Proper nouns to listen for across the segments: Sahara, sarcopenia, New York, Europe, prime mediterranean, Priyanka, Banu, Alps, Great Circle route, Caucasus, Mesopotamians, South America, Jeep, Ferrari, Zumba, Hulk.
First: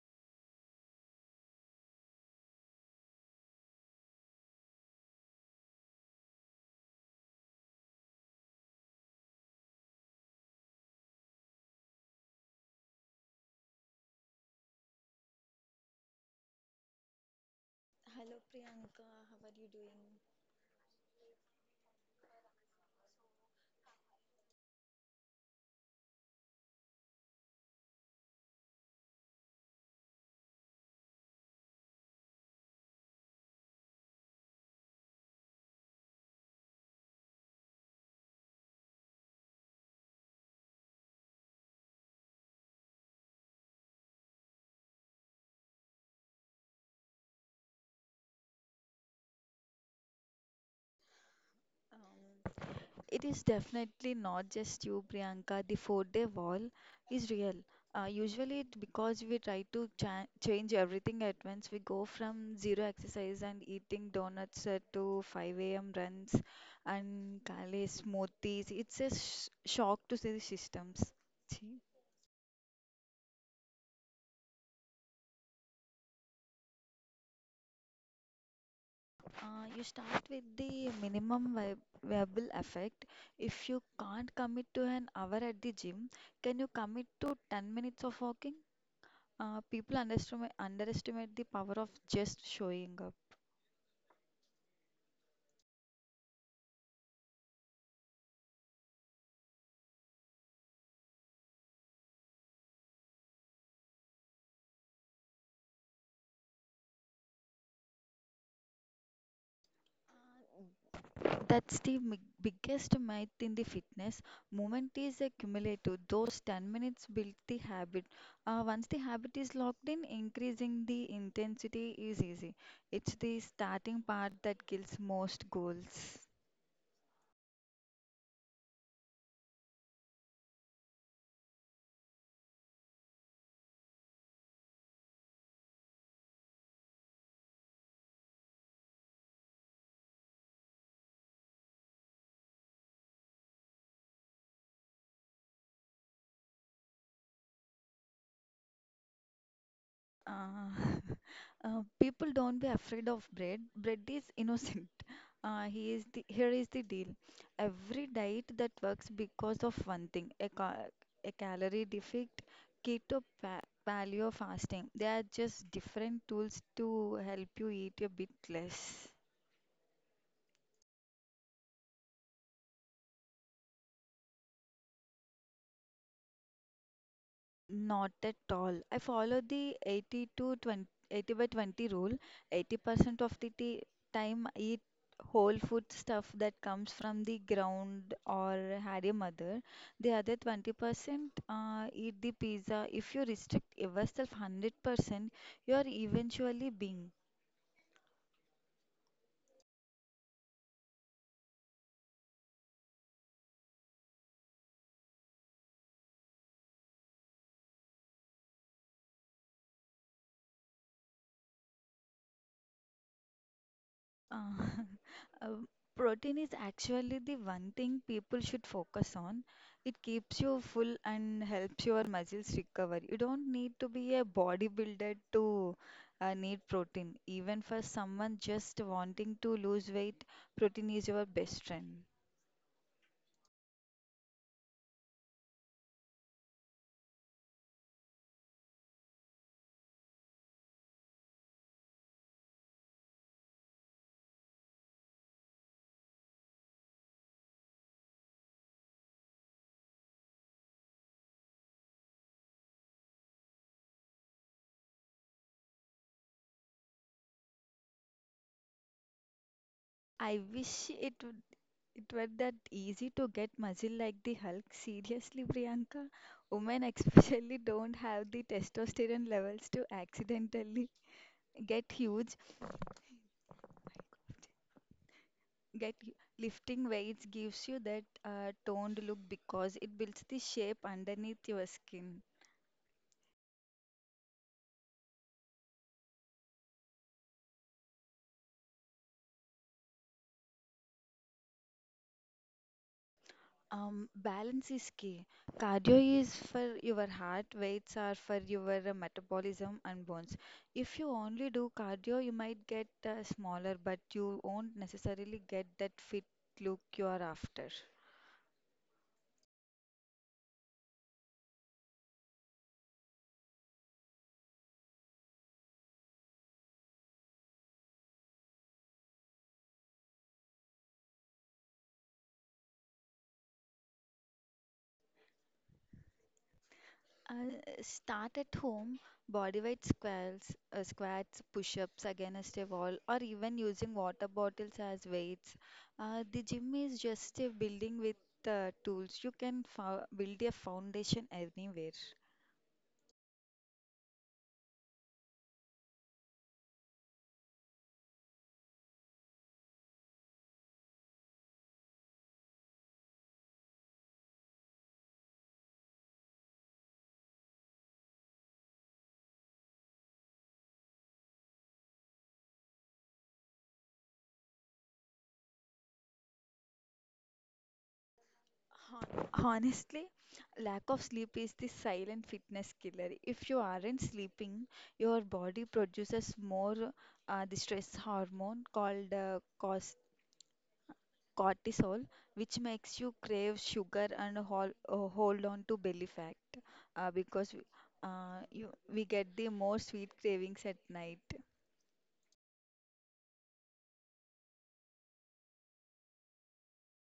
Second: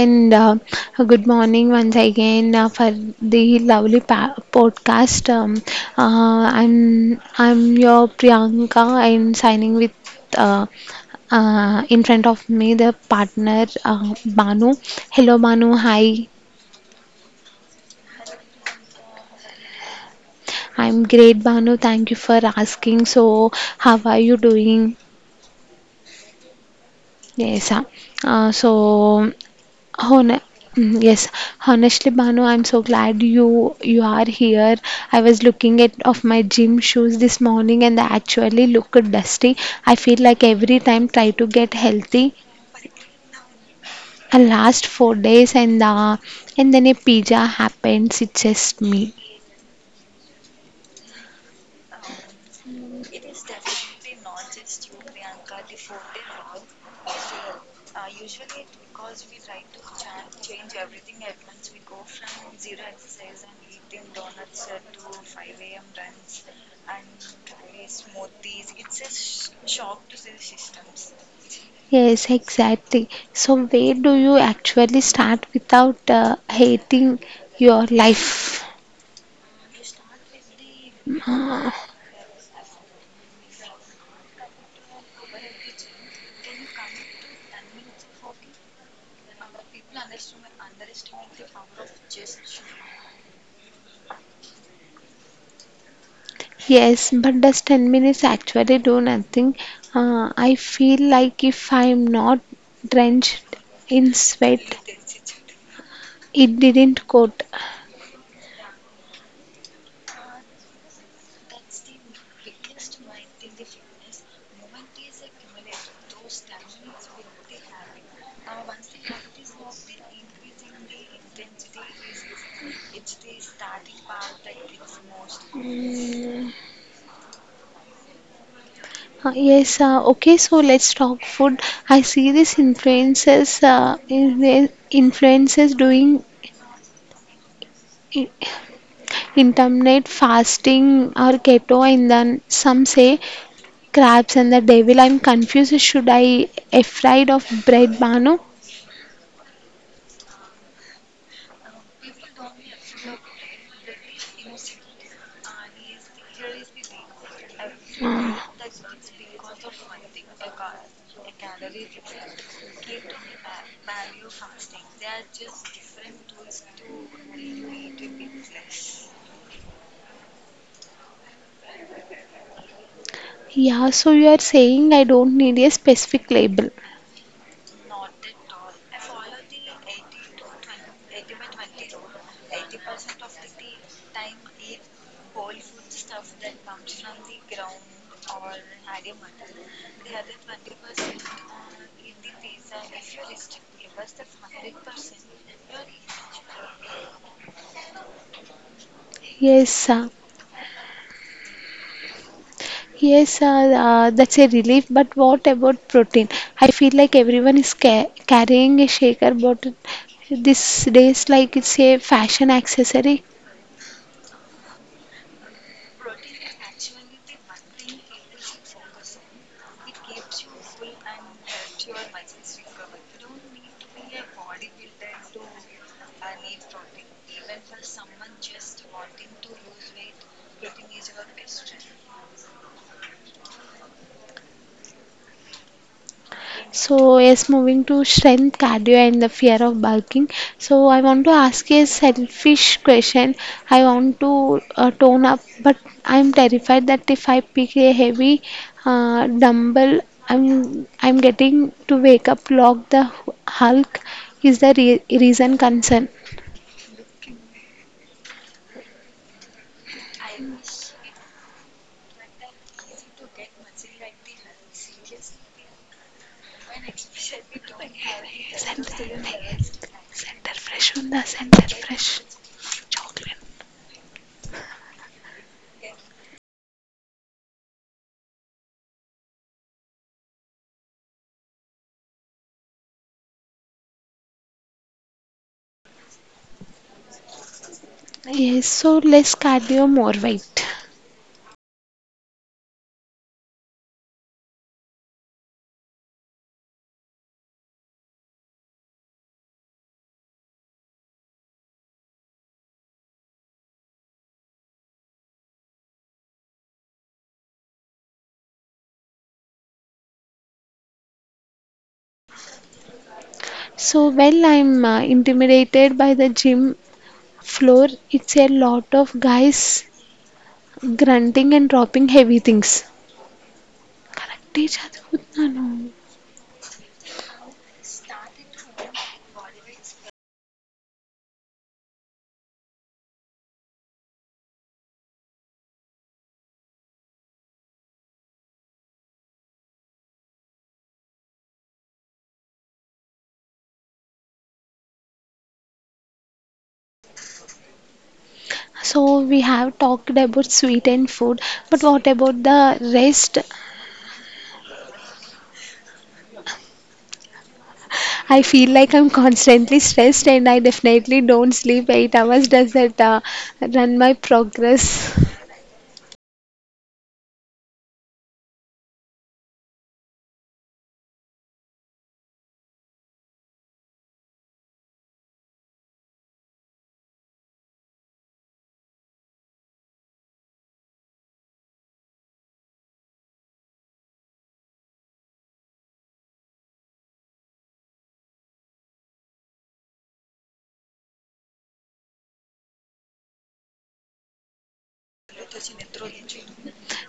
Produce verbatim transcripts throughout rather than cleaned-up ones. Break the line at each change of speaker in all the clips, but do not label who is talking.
and uh, good morning once again uh, for the lovely pa- podcast. Um, uh, I'm I'm your Priyanka. I'm signing with uh, uh, in front of me the partner uh, Banu. Hello, Banu. Hi, I'm great, Banu. Thank you for asking. So, how are you doing? Yes, uh, uh, so Hon- Mm, yes, honestly, Banu, I'm so glad you you are here. I was looking at of my gym shoes this morning, and they actually look dusty. I feel like every time try to get healthy, I last four days, and uh, and then a pizza happens. It's just me.
It is definitely not just you, Priyanka. The four-day wall is real. Uh, usually, it because we try to cha change everything at once. We go from zero exercise and eating donuts uh, to five a m runs and kale smoothies. It's a sh shock to see the systems. See.
Yes, exactly. So where do you actually start without uh, hating your life?
Uh, you start with the minimum vi viable effect. If you can't commit to an hour at the gym, can you commit to ten minutes of walking? Uh, people underestimate, underestimate the power of just showing up.
Yes, but does ten minutes actually do nothing? Uh, I feel like if I'm not drenched in sweat, it didn't coat.
That's the mi- biggest myth in the fitness. Movement is a cumulative. Those ten minutes build the habit. Uh, once the habit is locked in, increasing the intensity is easy. It's the starting part that kills most goals.
Uh, yes, uh, okay, so let's talk food. I see these influencers, uh, in- influencers doing intermittent fasting or keto, and then some say crabs and the devil. I'm confused. Should I afraid of bread, Banu?
Uh, uh, people don't be afraid of bread. Bread is innocent. Uh, he is the, here is the deal. Every diet
Ah.
that works because of one thing, a, ca a calorie deficit, keto, pa paleo fasting. They are just different tools to help you eat a bit less.
Yeah, so you are saying I don't need a specific label?
Not at all. I follow the eighty to twenty, eighty by twenty rule. eighty percent of the ti- time I eat whole food stuff that comes from the ground or had a mother. The other twenty percent uh, eat the pizza. If you restrict yourself one hundred percent, you are eventually being.
Yes, uh, yes, uh, uh, that's a relief. But what about protein? I feel like everyone is ca carrying a shaker bottle these days, like it's a fashion accessory.
Uh, uh, protein is actually the one thing people should focus on. It keeps you full and helps your muscles recover. You don't need to be a bodybuilder to uh, need protein. Even for someone just wanting to lose weight, protein is your best friend.
So, yes, moving to strength, cardio, and the fear of bulking. So, I want to ask a selfish question. I want to uh, tone up, but I'm terrified that if I pick a heavy uh, dumbbell, I'm I'm getting to wake up, lock the Hulk. Is the re- reason concern?
I wish it would, it were that easy to get muscle like the Hulk. Seriously, Priyanka, women especially don't have the
Center
testosterone levels to accidentally
fresh on the center
get
fresh
huge.
chocolate.
Get y- Lifting weights gives you that uh, toned look because it builds the shape underneath your skin.
Yes, so less cardio, more weight.
Um, balance is key. Cardio is for your heart, weights are for your uh, metabolism and bones. If you only do cardio, you might get uh, smaller, but you won't necessarily get that fit look you are after.
So, well, I'm uh, intimidated by the gym floor. It's a lot of guys grunting and dropping heavy things. కరెక్టే చదువుతున్నాను.
Uh, start at home, body weight squats, uh, squats, push-ups against a wall, or even using water bottles as weights. Uh, the gym is just a building with uh, tools. You can fo build a foundation anywhere.
So we have talked about sweetened food, but what about the rest? I feel like I'm constantly stressed, and I definitely don't sleep eight hours. Does that uh, run my progress?
Hon- Honestly, lack of sleep is the silent fitness killer. If you aren't sleeping, your body produces more uh, the stress hormone called uh, cortisol, which makes you crave sugar and hol uh, hold on to belly fat uh, because we- uh, you, we get the more sweet cravings at night.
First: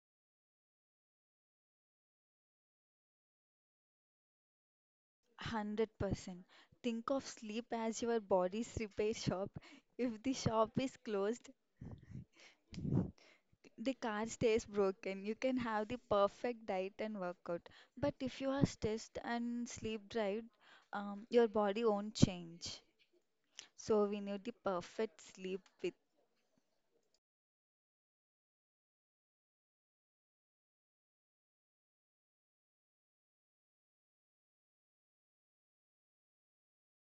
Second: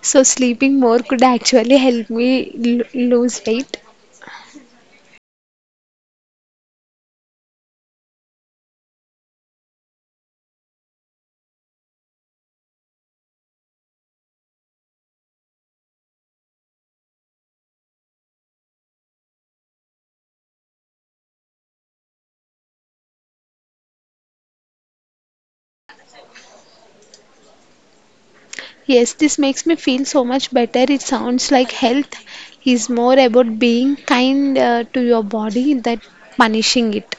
So sleeping more could actually help me l- lose weight.
one hundred percent. Think of sleep as your body's repair shop. If the shop is closed, the car stays broken. You can have the perfect diet and workout. But if you are stressed and sleep deprived, um, your body won't change. So we need the perfect sleep with.
Yes, this makes me feel so much better. It sounds like health is more about being kind uh, to your body than punishing it.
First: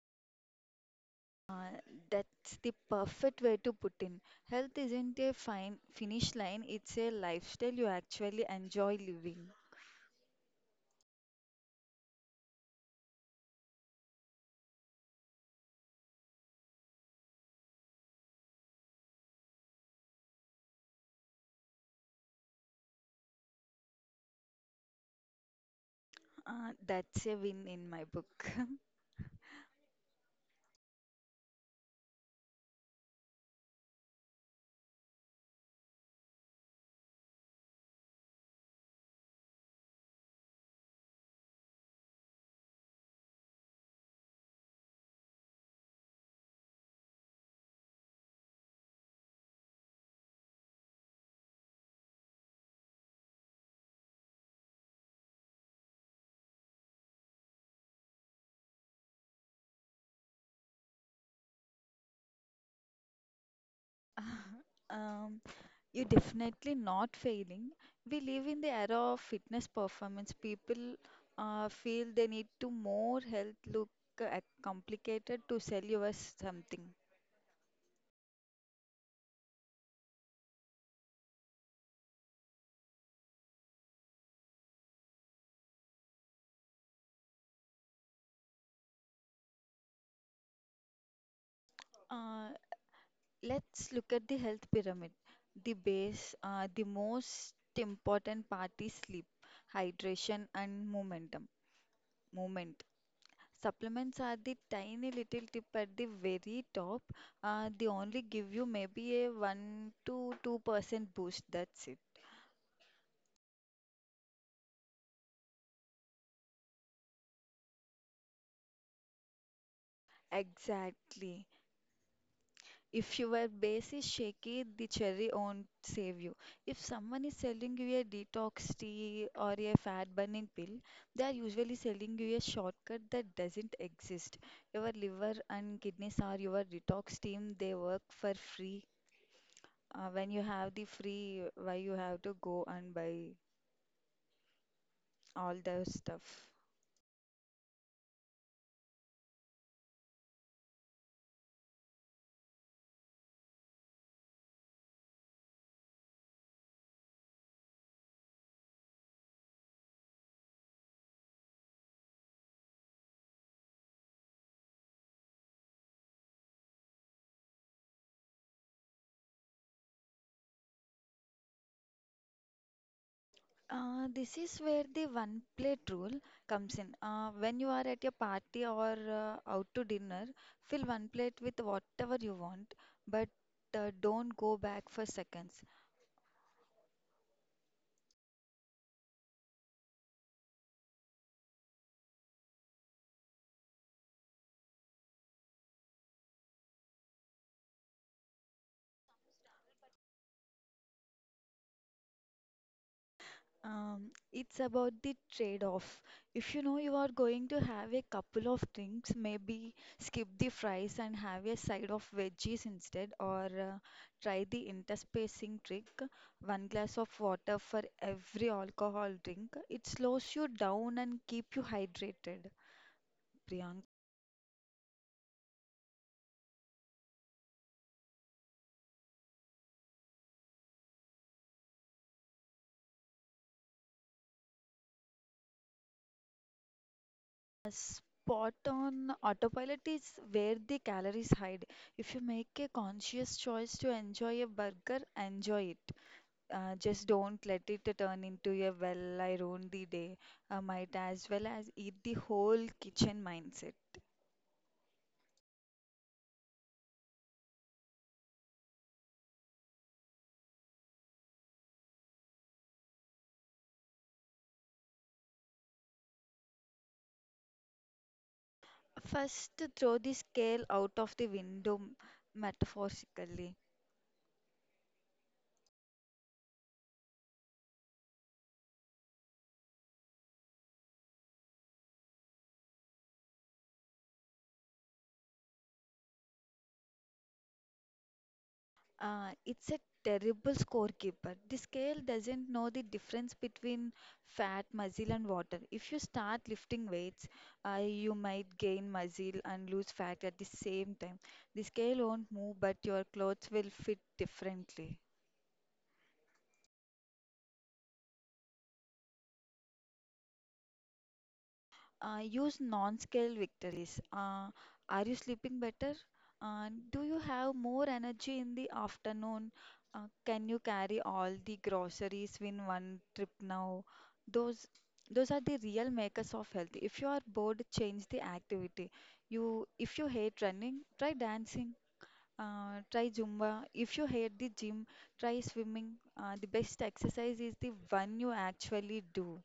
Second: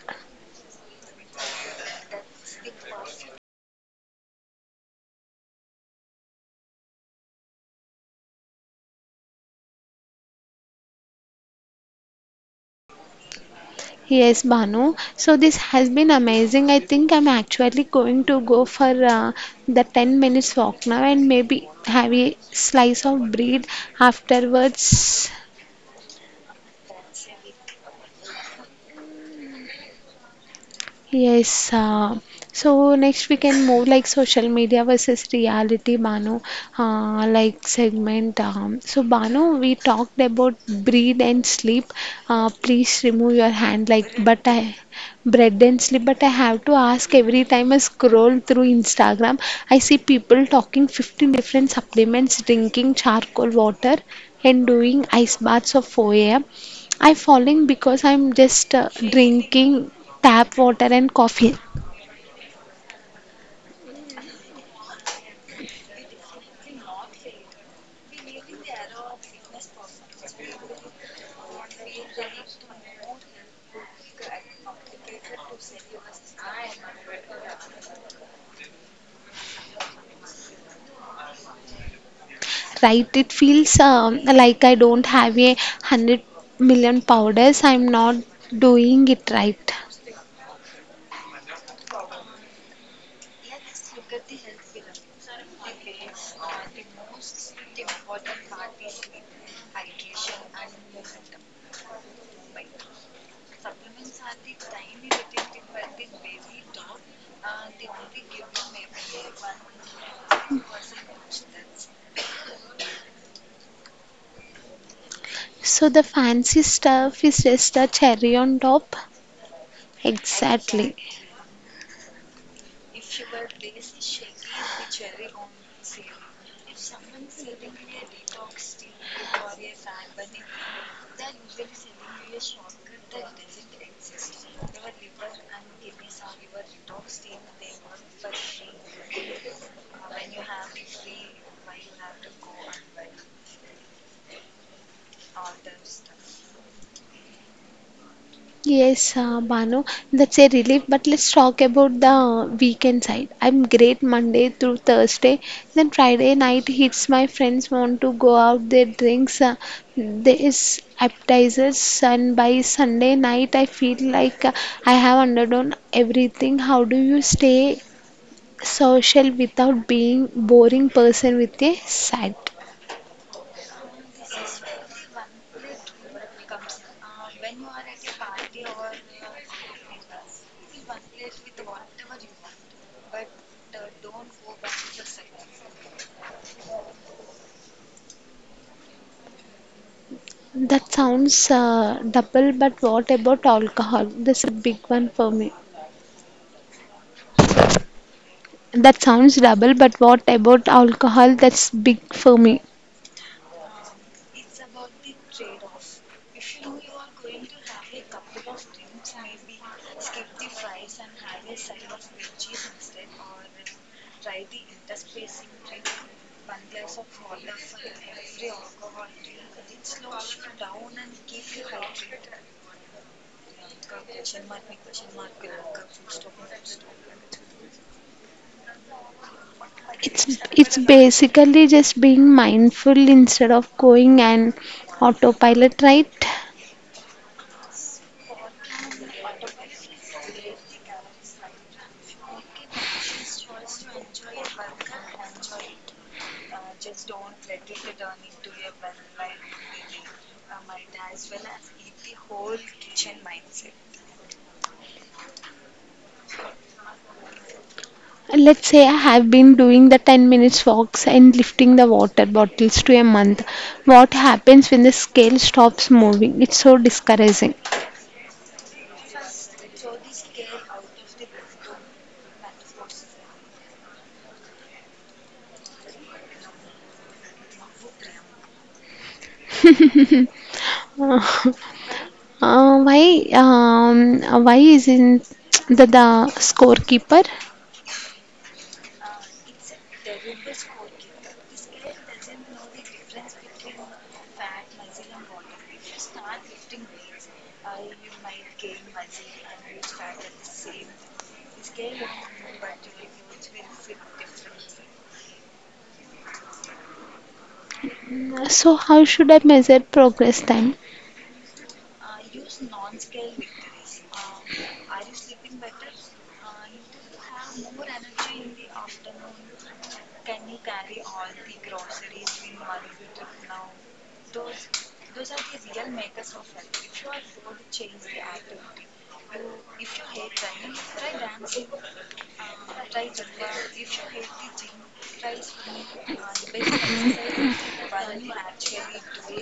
Uh, that's the perfect way to put in. Health isn't a fine finish line, it's a lifestyle you actually enjoy living.
Yes, Banu. So this has been amazing. I think I'm actually going to go for uh, the ten minutes walk now and maybe have a slice of bread afterwards.
Uh, that's a win in my book.
Yes. Uh, so next we can move like social media versus reality, Banu, uh, like segment. Um, so Banu, we talked about breathe and sleep. Uh, please remove your hand, like but I bread and sleep. But I have to ask every time I scroll through Instagram, I see people talking fifteen different supplements, drinking charcoal water, and doing ice baths of four a m. I'm falling because I'm just uh, drinking tap water and coffee.
Um, you're definitely not failing. We live in the era of fitness performance. People uh, feel they need to more health look uh, complicated to sell you as something.
Right? It feels um, like I don't have a hundred million powders. I'm not doing it right.
Uh, Let's look at the health pyramid. The base, uh, the most important part is sleep, hydration, and momentum. Movement. Supplements are the tiny little tip at the very top. Uh, they only give you maybe a one to two percent boost. That's it.
So the fancy stuff is just a cherry on top. Exactly.
Exactly. If your base is shaky, the cherry won't save you. If someone is selling you a detox tea or a fat burning pill, they are usually selling you a shortcut that doesn't exist. Your liver and kidneys are your detox team. They work for free. Uh, when you have the free, why you have to go and buy all the stuff?
Yes, uh, Banu, that's a relief. But let's talk about the weekend side. I'm great Monday through Thursday. Then Friday night hits. My friends want to go out. They drinks. Uh, there is appetizers, and by Sunday night, I feel like uh, I have underdone everything. How do you stay social without being boring person with a sad?
Uh, this is where the one plate rule comes in. Uh, when you are at your party or uh, out to dinner, fill one plate with whatever you want, but uh, don't go back for seconds.
That sounds uh, double. But what about alcohol? That's a big one for me. That sounds double, but what about alcohol? That's big for me.
Um, it's about the trade-off. If you know you are going to have a couple of drinks, maybe skip the fries and have a side of veggies instead, or uh, try the interspacing trick, one glass of water for every alcohol drink. It slows you down and keep you hydrated. Priyanka,
It's it's basically just being mindful instead of going and autopilot, right?
spot on autopilot is where the calories hide. If you make a conscious choice to enjoy a burger, enjoy it. Uh, just don't let it turn into a well, I ruined the day. I might as well as eat the whole kitchen mindset.
Let's say I have been doing the ten minutes walks and lifting the water bottles to a month. What happens when the scale stops moving? It's so discouraging.
First, throw the scale out of the window metaphorically.
Uh, why um, why isn't the, the scorekeeper?
Uh, it's a terrible scorekeeper. The scale doesn't know the difference between fat, muscle, and water. If you start lifting weights, uh, you might gain muscle and lose fat at the same time. The scale won't move, but your clothes will fit differently.
So, how should I measure progress then?
Uh, use non-scale victories. Uh, are you sleeping better? Uh, do you have more energy in the afternoon? Uh, can you carry all the groceries in one trip now? Those those are the real makers of health. If you are bored, change the activity. You If you hate running, try dancing. Uh, try Zumba. If you hate the gym, try swimming. Uh, the best exercise is the one you actually do.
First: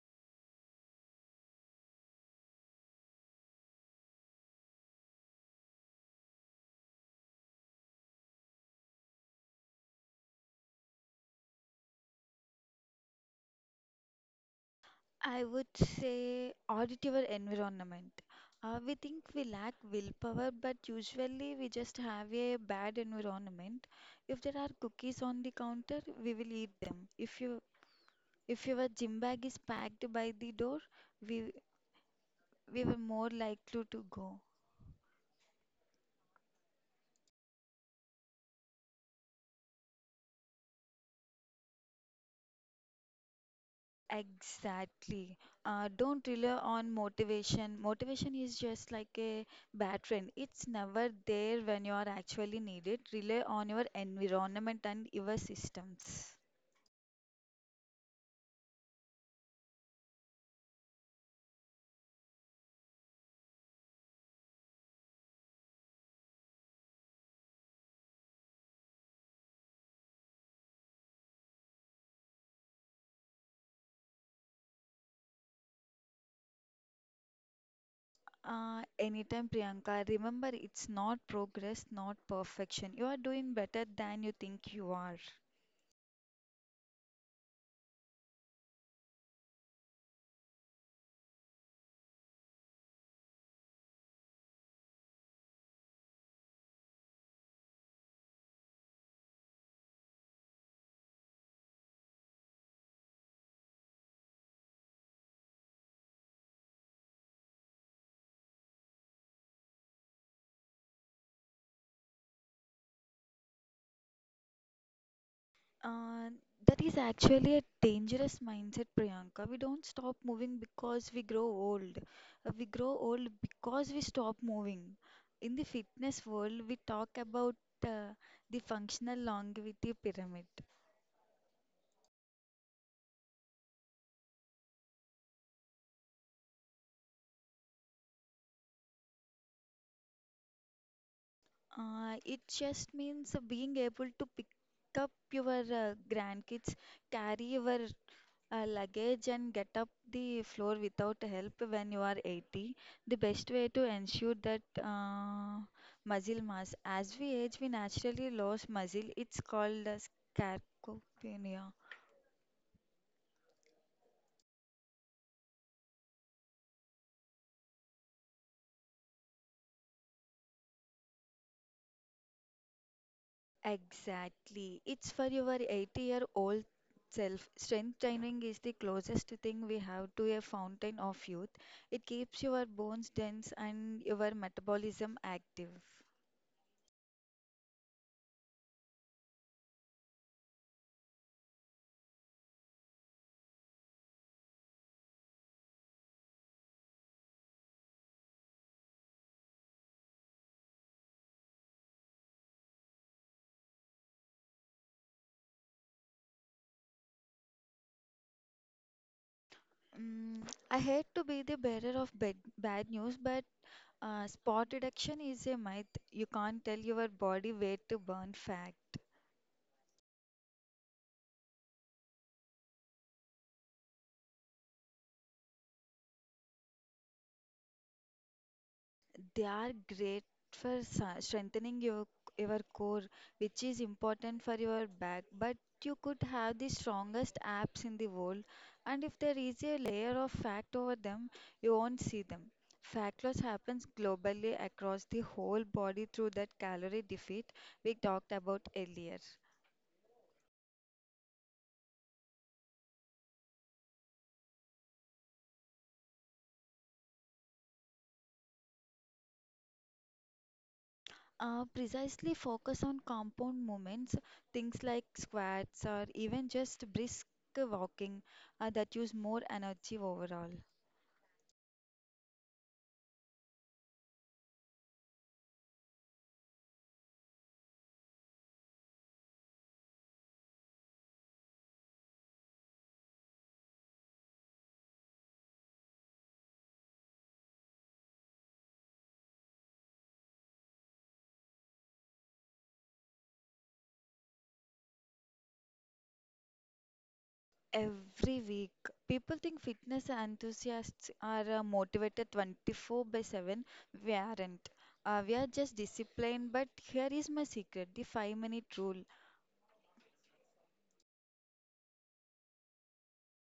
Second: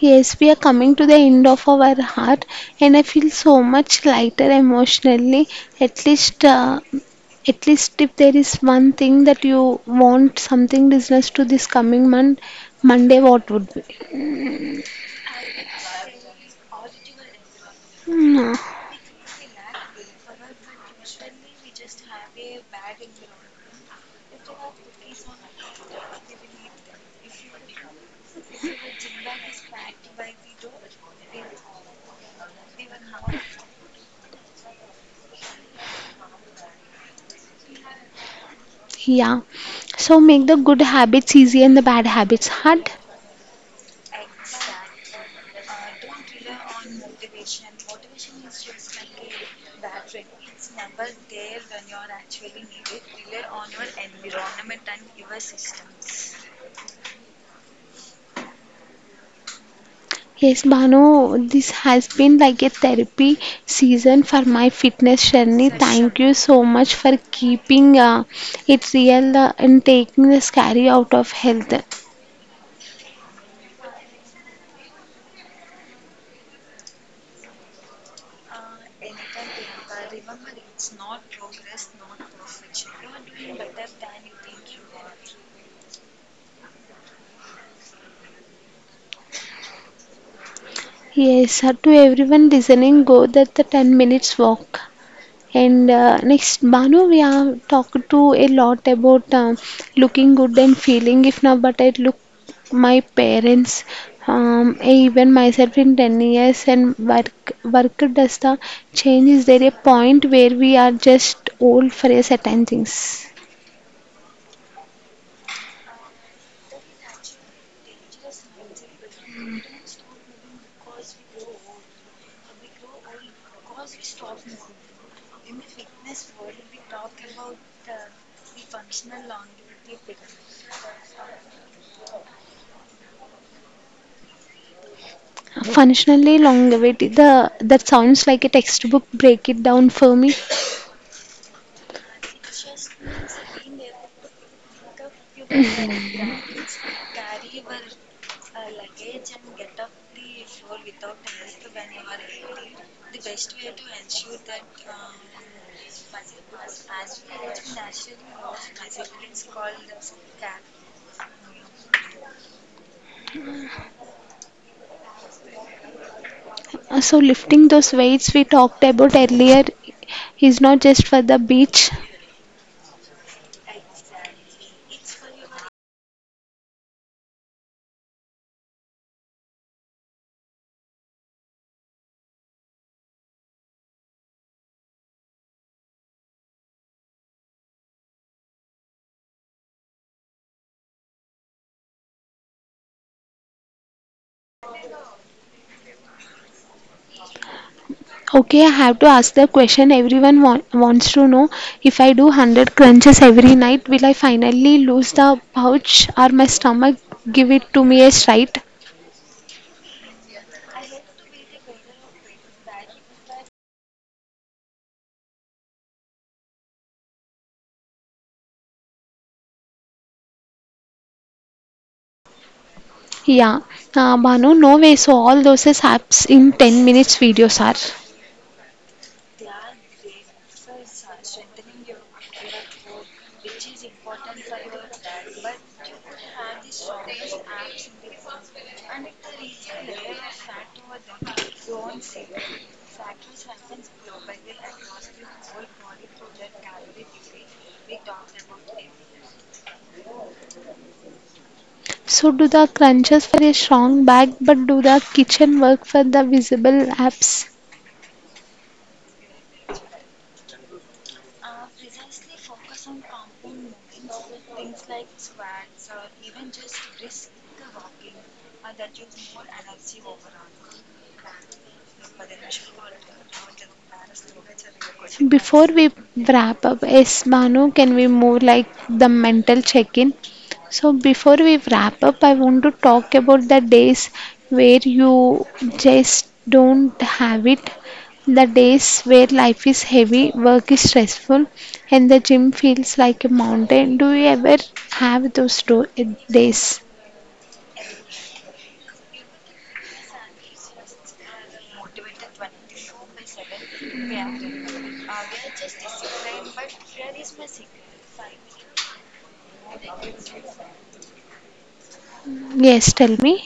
Yes, we are coming to the end of our heart, and I feel so much lighter emotionally. At least, uh, at least if there is one thing that you want something business to this coming month, Monday, what would be?
I would say auditiver environment.
Mm.
Uh, we think we lack willpower, but usually we just have a bad environment. If there are cookies on the counter, we will eat them. If you if your gym bag is packed by the door, we we were more likely to go.
Yeah. So make the good habits easy and the bad habits hard.
Exactly. Uh, don't rely on motivation. Motivation is just like a bad friend. It's never there when you are actually needed. Rely on your environment and your systems.
Yes, Bhanu, this has been like a therapy season for my fitness journey. Thank you so much for keeping uh, it real uh, and taking the scary out of health.
Uh, anytime, Priyanka, remember it's not progress, not perfection. You are doing better than you think you are.
Yes, uh, to everyone listening, go that the ten minutes walk. And uh, next, Banu, we have talked to a lot about uh, looking good and feeling. If now, but I look my parents, um, I even myself in ten years and work, work does the change. Is there a point where we are just old for a certain things?
Uh, that is actually a dangerous mindset, Priyanka. We don't stop moving because we grow old. Uh, we grow old because we stop moving. In the fitness world, we talk about uh, the functional longevity pyramid.
Functionally, long longevity, the, that sounds like a textbook. Break it down for me.
Uh, it just means being able to pick up your uh, grandkids, carry your uh, luggage and get up the floor without help when you are eighty. The best way to ensure that uh, muscle mass. As we age, we naturally lose muscle. It's called uh, sarcopenia.
Uh, So lifting those weights we talked about earlier is not just for the beach.
Exactly. It's for your eighty year old self. Strength training is the closest thing we have to a fountain of youth. It keeps your bones dense and your metabolism active.
Okay, I have to ask the question everyone wa- wants to know. If I do one hundred crunches every night, will I finally lose the pouch or my stomach give it to me as right?
Mm, I hate to be the bearer of bad, bad news, but Uh, spot reduction is a myth. You can't tell your body weight to burn fat.
Yeah, uh, Banu, nowadays all those apps in ten minutes videos are.
They are great for sa- strengthening your your core, which is important for your back. But you could have the strongest abs in the world, and if there is a layer of fat over them, you won't see them. Fat loss happens globally across the whole body through that calorie deficit we talked about earlier.
So do the crunches for a strong back, but do the kitchen work for the visible apps.
Uh, precisely focus on compound movements, things like squats or even just brisk walking uh, that use more energy overall.
Before we wrap up, yes, Manu, can we move like the mental check-in? So before we wrap up, I want to talk about the days where you just don't have it. The days where life is heavy, work is stressful, and the gym feels like a mountain. Do you ever have those do- days?
Every week, people think fitness enthusiasts are uh, motivated twenty-four by seven. We aren't. Uh, we are just disciplined, but here is my secret the five minute rule.
Yes, tell me.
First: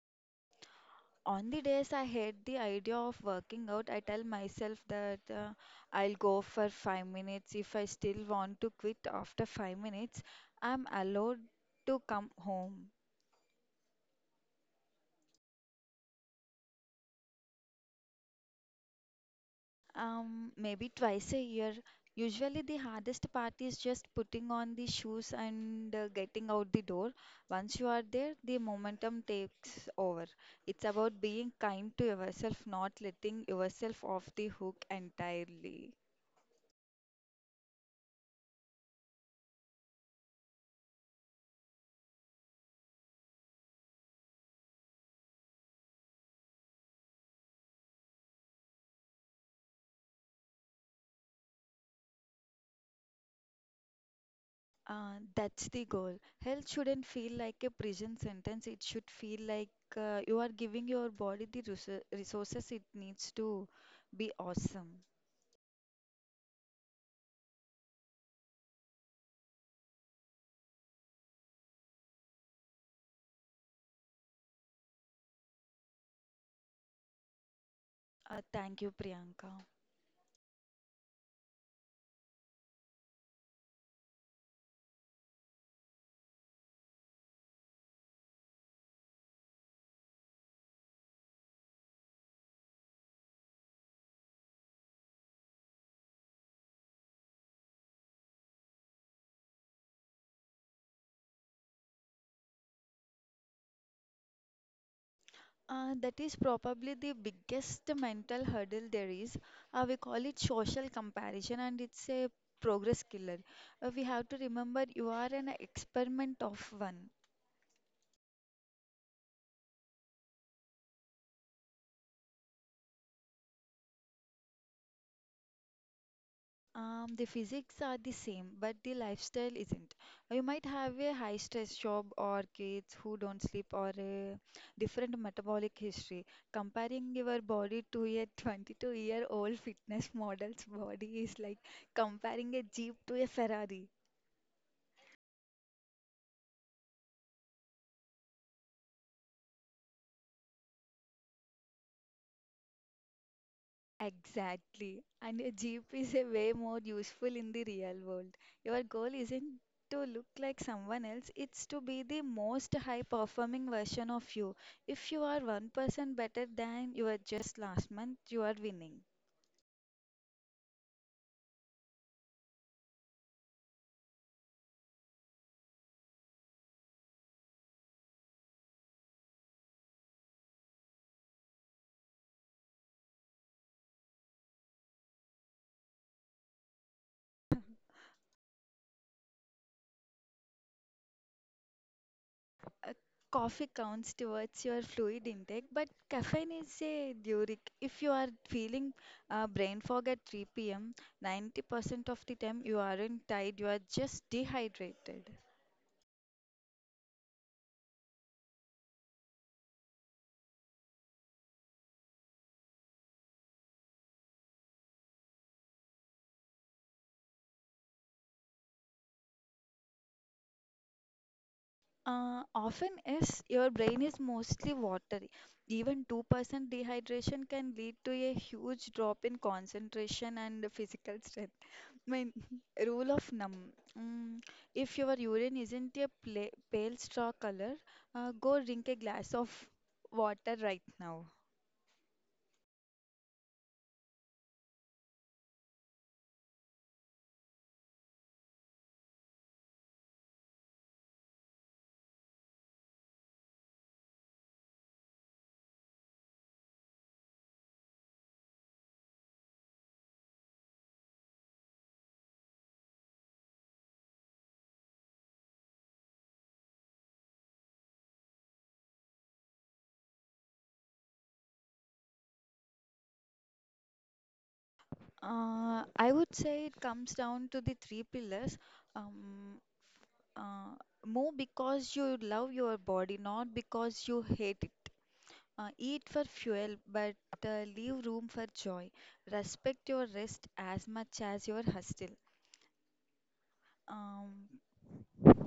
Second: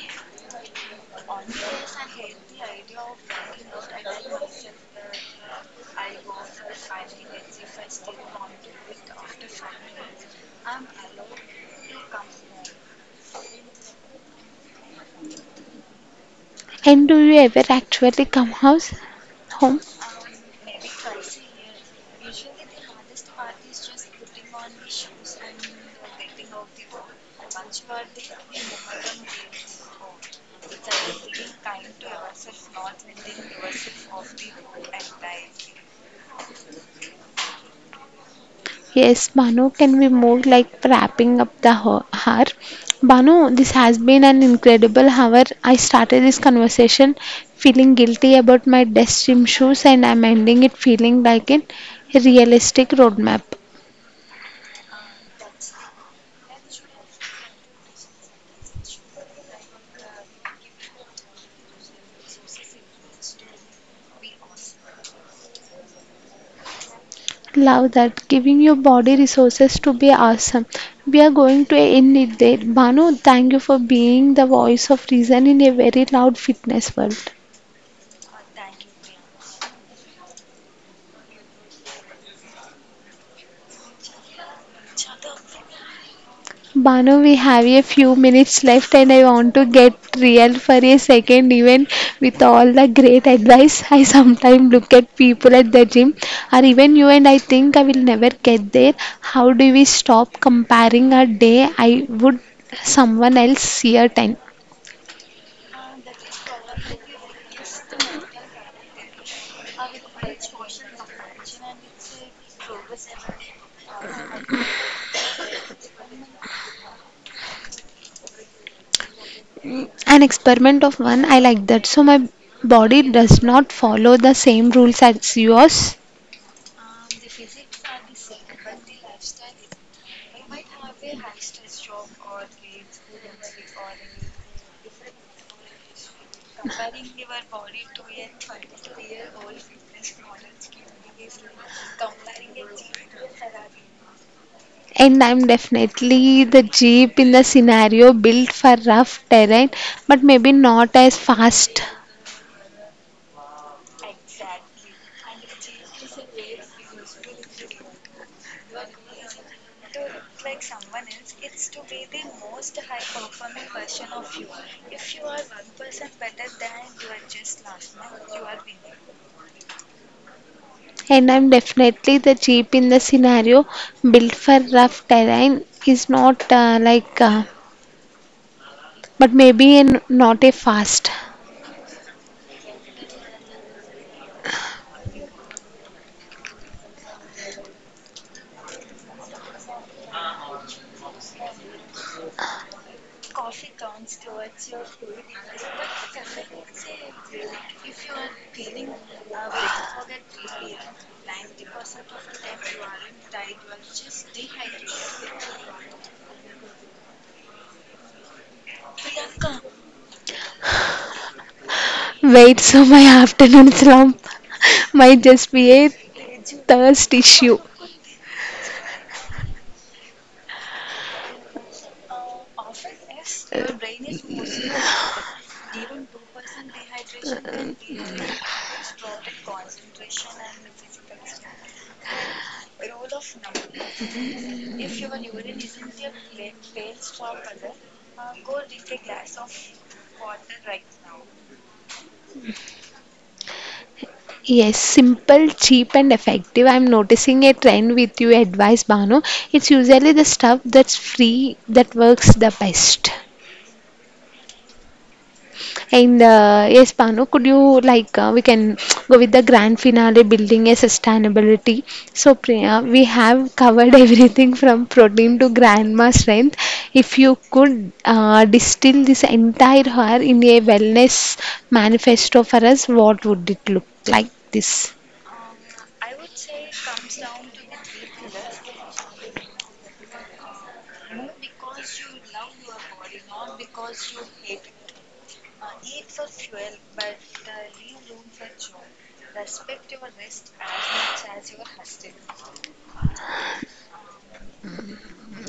On the days I hate the idea of working out, I tell myself that uh, I'll go for five minutes. If I still want to quit after five minutes, I'm allowed to come home.
And do you ever actually come house home?
Um, maybe twice a year. Usually, the hardest part is just putting on the shoes and uh, getting out the door. Once you are there, the momentum takes over. It's about being kind to yourself, not letting yourself off the hook entirely.
Yes, Banu, can we move like wrapping up the ho- hour? Banu, this has been an incredible hour. I started this conversation feeling guilty about my desk gym shoes, and I'm ending it feeling like a realistic roadmap.
Uh, that's the goal. Health shouldn't feel like a prison sentence. It should feel like uh, you are giving your body the resour- resources it needs to be awesome.
Love that. Giving your body resources to be awesome. We are going to end it there. Banu, thank you for being the voice of reason in a very loud fitness world.
Uh, thank you, Priyanka.
Bano, we have a few minutes left and I want to get real for a second. Even with all the great advice, I sometimes look at people at the gym or even you and I think I will never get there. How do we stop comparing a day I would someone else year time?
Uh, that is probably the biggest mental hurdle there is. Uh, we call it social comparison, and it's a progress killer. Uh, we have to remember you are an experiment of one.
An experiment of one, I like that. So my body does not follow the same rules as yours.
Um, the physics are the same, but the lifestyle isn't. You might have a high stress job or kids who don't sleep or a different metabolic history. Comparing your body to a twenty-two year old fitness model's body is like comparing a Jeep to a Ferrari.
And I'm definitely the Jeep in the scenario built for rough terrain, but maybe not as fast.
Exactly. And a Jeep is a way more useful in the real world. Your goal isn't to look like someone else, it's to be the most high performing version of you. If you are one percent better than you were just last month, you are winning.
And I'm definitely the Jeep in the scenario built for rough terrain is not uh, like, uh, but maybe in, not a fast.
Uh, coffee counts towards your fluid intake, but caffeine is a diuretic. If you are feeling uh, brain fog at three p m, ninety percent of the time you aren't tired, you are just dehydrated.
Wait, so my afternoon slump might just be a thirst issue.
Uh, often is your brain is mostly watery. Even two percent dehydration can lead to a huge drop in concentration and physical strength. My rule of numb. Mm, if your urine isn't a pla pale straw color, uh, go drink a glass of water right now.
Yes, simple, cheap, and effective. I'm noticing a trend with your advice, Banu. It's usually the stuff that's free that works the best. And uh, Yes, Pano, could you like uh, we can go with the grand finale building a sustainability. So Priya, we have covered everything from protein to grandma strength. If you could uh, distill this entire hour in a wellness manifesto for us, what would it look like? This.
Uh, I would say it comes down to the three pillars. Um, uh, Move because you love your body, not because you hate it. Uh, eat for fuel, but uh, leave room for joy. Respect your rest as much as your hustle. Um,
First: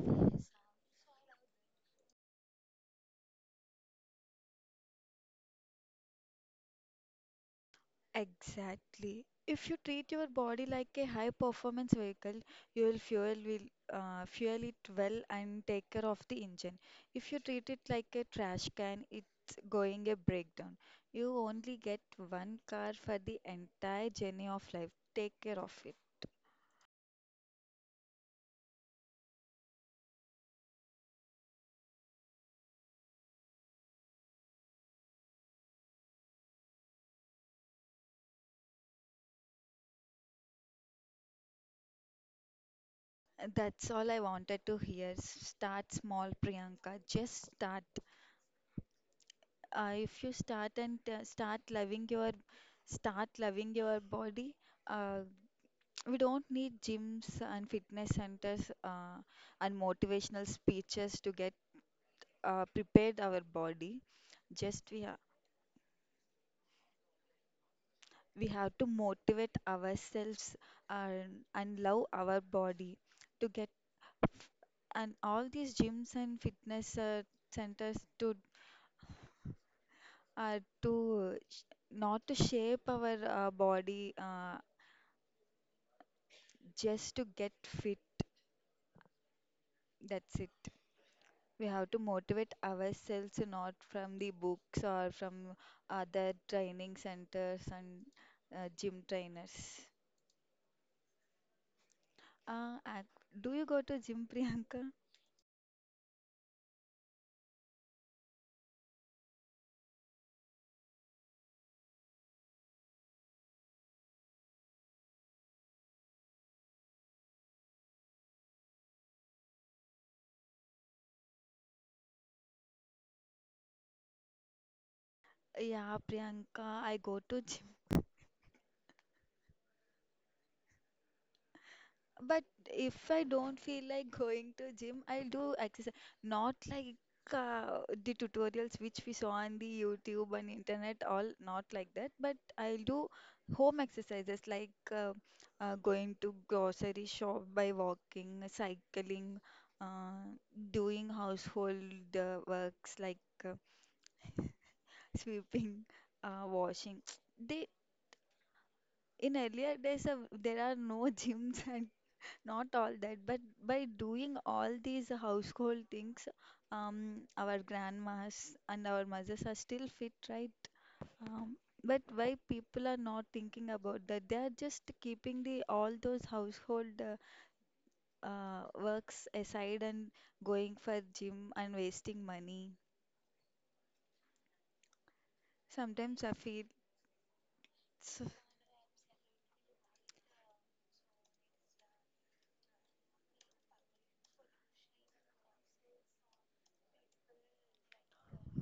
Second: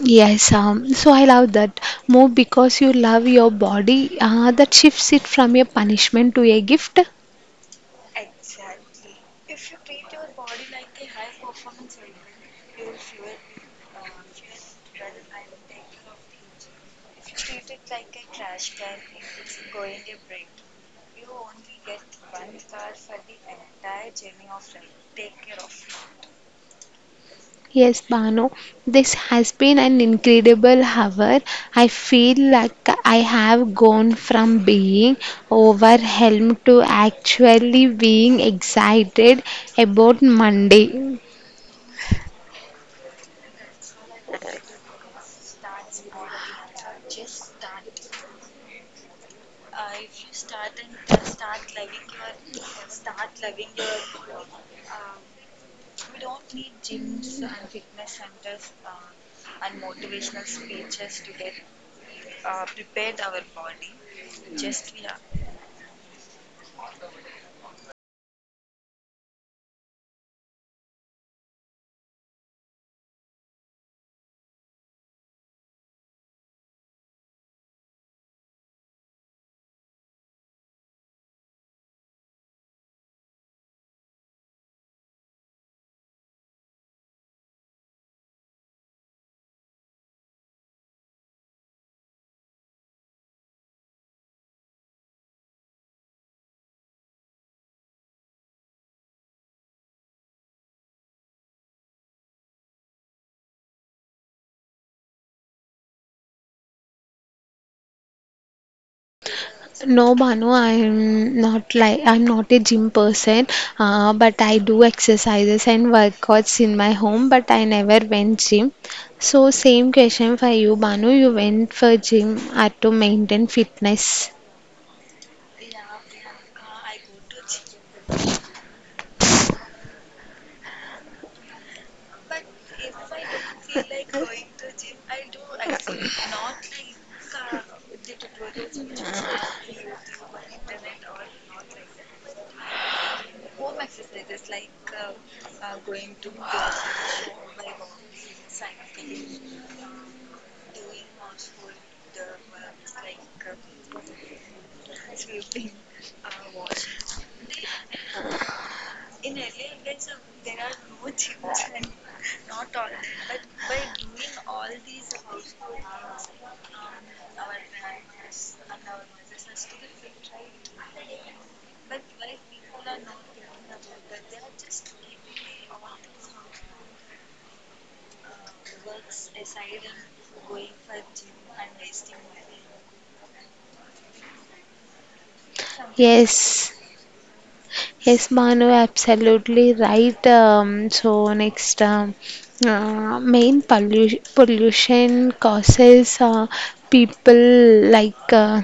Yes, um, so I love that more because you love your body. Uh, that shifts it from a punishment to a gift.
exactly. If you treat your body like a high-performance vehicle, you will fuel will uh, fuel it well and take care of the engine. If you treat it like a trash can, it's going a breakdown. You only get one car for the entire journey of life. Take care of it.
Yes, Bano, this has been an incredible hour. I feel like I have gone from being overwhelmed to actually being excited about Monday.
That's all I wanted to hear. Start small, Priyanka. Just start. Uh, if you start and uh, start loving your, start loving your body. Uh, we don't need gyms and fitness centers uh, and motivational speeches to get uh, prepared our body. Just we ha We have to motivate ourselves and, and love our body to get and all these gyms and fitness uh, centers to uh, to sh- not to shape our uh, body uh, just to get fit, that's it. We have to motivate ourselves not from the books or from other training centers and uh, gym trainers uh, ac- do you go to gym, Priyanka?
No, Banu, I'm not like I'm not a gym person, uh, but I do exercises and workouts in my home, but I never went gym. So same question for you, Banu. You went for gym uh, to maintain fitness.
Yeah, Priyanka, I go to gym. But if I don't feel like going to gym, I'll do exercise. Not like uh, the tutorials which we saw on the YouTube and internet, all not like that. But I'll do home exercises like uh, uh, going to grocery shop by walking, cycling, uh, doing household uh, works like uh, sweeping, uh, washing. They in earlier days, uh, there are no gyms and not all that, but by doing all these household things, um, our grandmas and our mothers are still fit, right? Um, but why people are not thinking about that? They are just keeping the all those household uh, uh, works aside and going for gym and wasting money. Sometimes I feel
Yes.
it's
Yes, Manu, absolutely right. Um, so next, um, uh, main pollution pollution causes uh, people like uh,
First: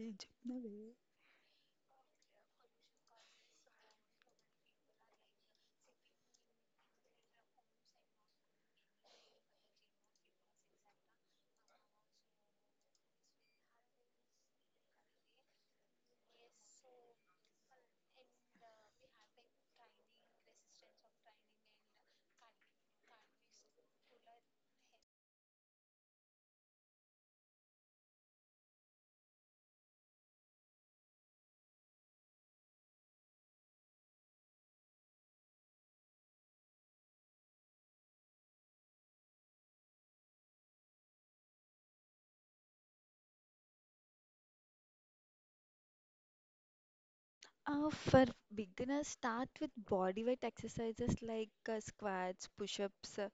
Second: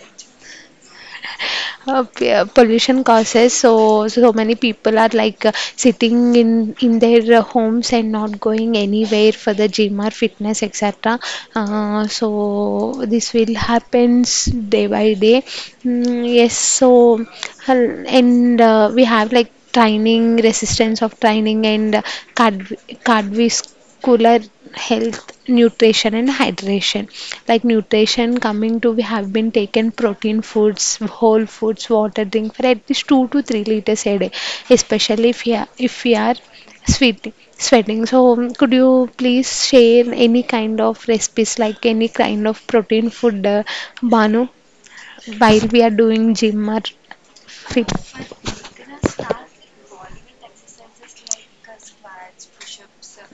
ये जितना भी है।
uh, p- uh, pollution causes so so many people are like uh, sitting in in their uh, homes and not going anywhere for the gym or fitness, etc. uh, so this will happens day by day. Mm, yes, so hal- and uh, we have like training resistance of training and uh, card cardvis cooler health, nutrition and hydration. Like nutrition coming to, we have been taken protein foods, whole foods, water drink for at least two to three liters a day, especially if we are, if we are sweating sweating. So um, could you please share any kind of recipes like any kind of protein food, uh, Banu, while we are doing gym or
Uh,
fit.
for beginners, start with body weight exercises like uh, squats, push-ups, uh,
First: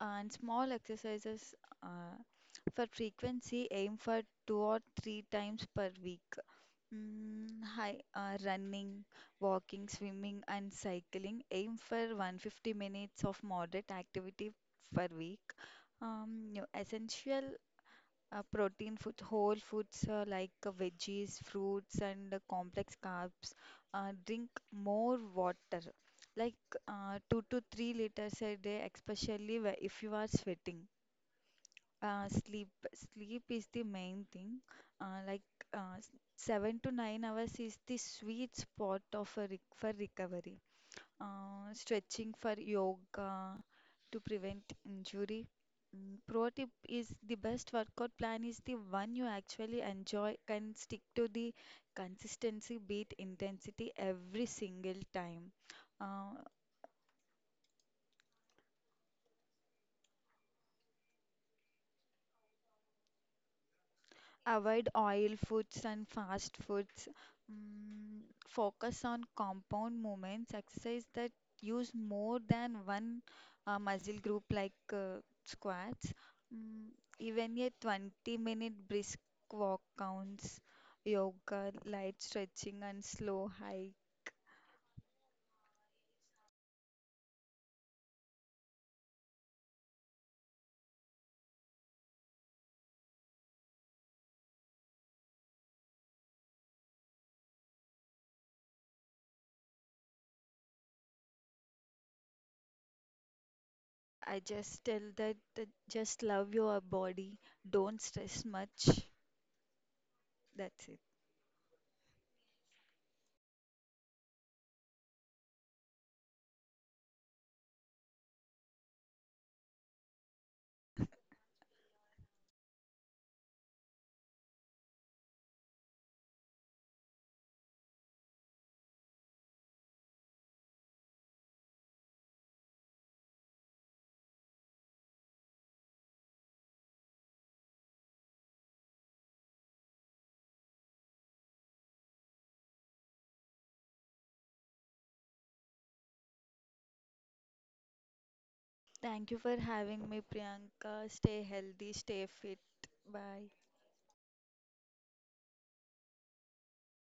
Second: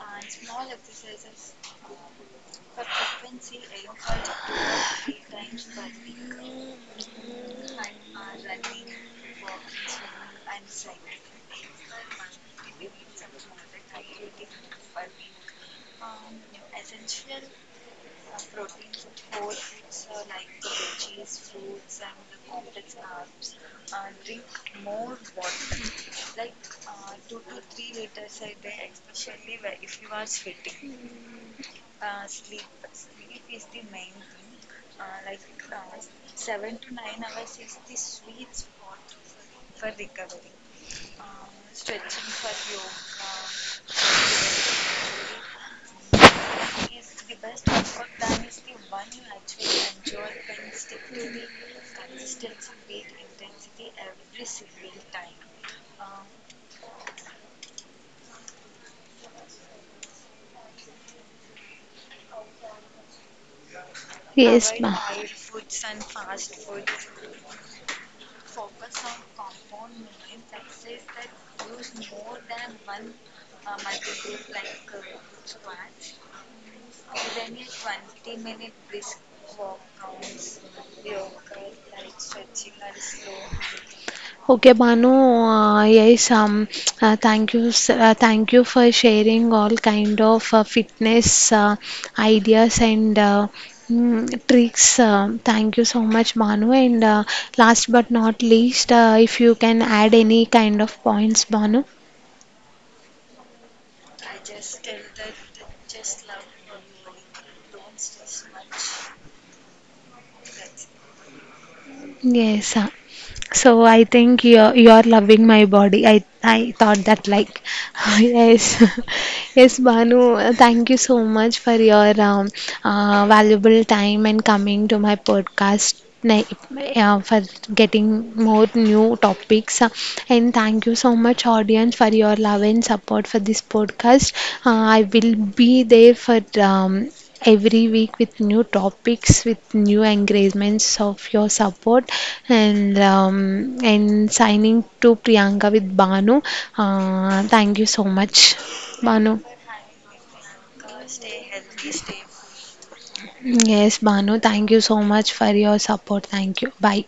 and small exercises. uh, for frequency aim for two or three times per week. mm, hi, uh, Running, walking, swimming and cycling, aim for one hundred fifty minutes of moderate activity per week. Um, you know, essential uh, protein foods, whole foods uh, like uh, veggies, fruits, and uh, complex carbs. Uh, drink more water, like uh, two to three liters a day, especially wh- if you are sweating. Uh, sleep, sleep is the main thing. Uh, like uh, s- Seven to nine hours is the sweet spot of a rec for recovery. Uh, stretching for yoga to prevent injury. Mm, Pro tip is the best workout plan is the one you actually enjoy and stick to the consistency, beat intensity every single time. Uh,
Yes,
Avoid
ma'am.
oil foods and fast foods. Mm, Focus on compound movements, exercise that use more than one uh, muscle group like uh, squats. Mm, Even a twenty minute brisk walk counts. Yoga, light stretching, and slow hike.
Okay, Banu, uh, yes, um, uh, thank you, s- uh, thank you for sharing all kind of uh, fitness uh, ideas and uh, mm, tricks. Uh, thank you so much, Banu. And uh, last but not least, uh, if you can add any kind of points, Banu.
I just tell that, that just love your body, don't stress much. That's it.
Yes. uh, So I think you're you're loving my body. I I thought that like yes, yes, Banu. uh, Thank you so much for your um, uh, valuable time and coming to my podcast. na- Uh, for getting more new topics. Uh, and thank you so much audience for your love and support for this podcast. uh, I will be there for um, every week with new topics with new engagements of your support. And um, and signing to Priyanka with Banu. Uh, thank you so much,
Thank
Banu.
you for having me, Priyanka. Stay healthy, stay fit. Bye.
Yes, Banu, thank you so much for your support. Thank you. Bye.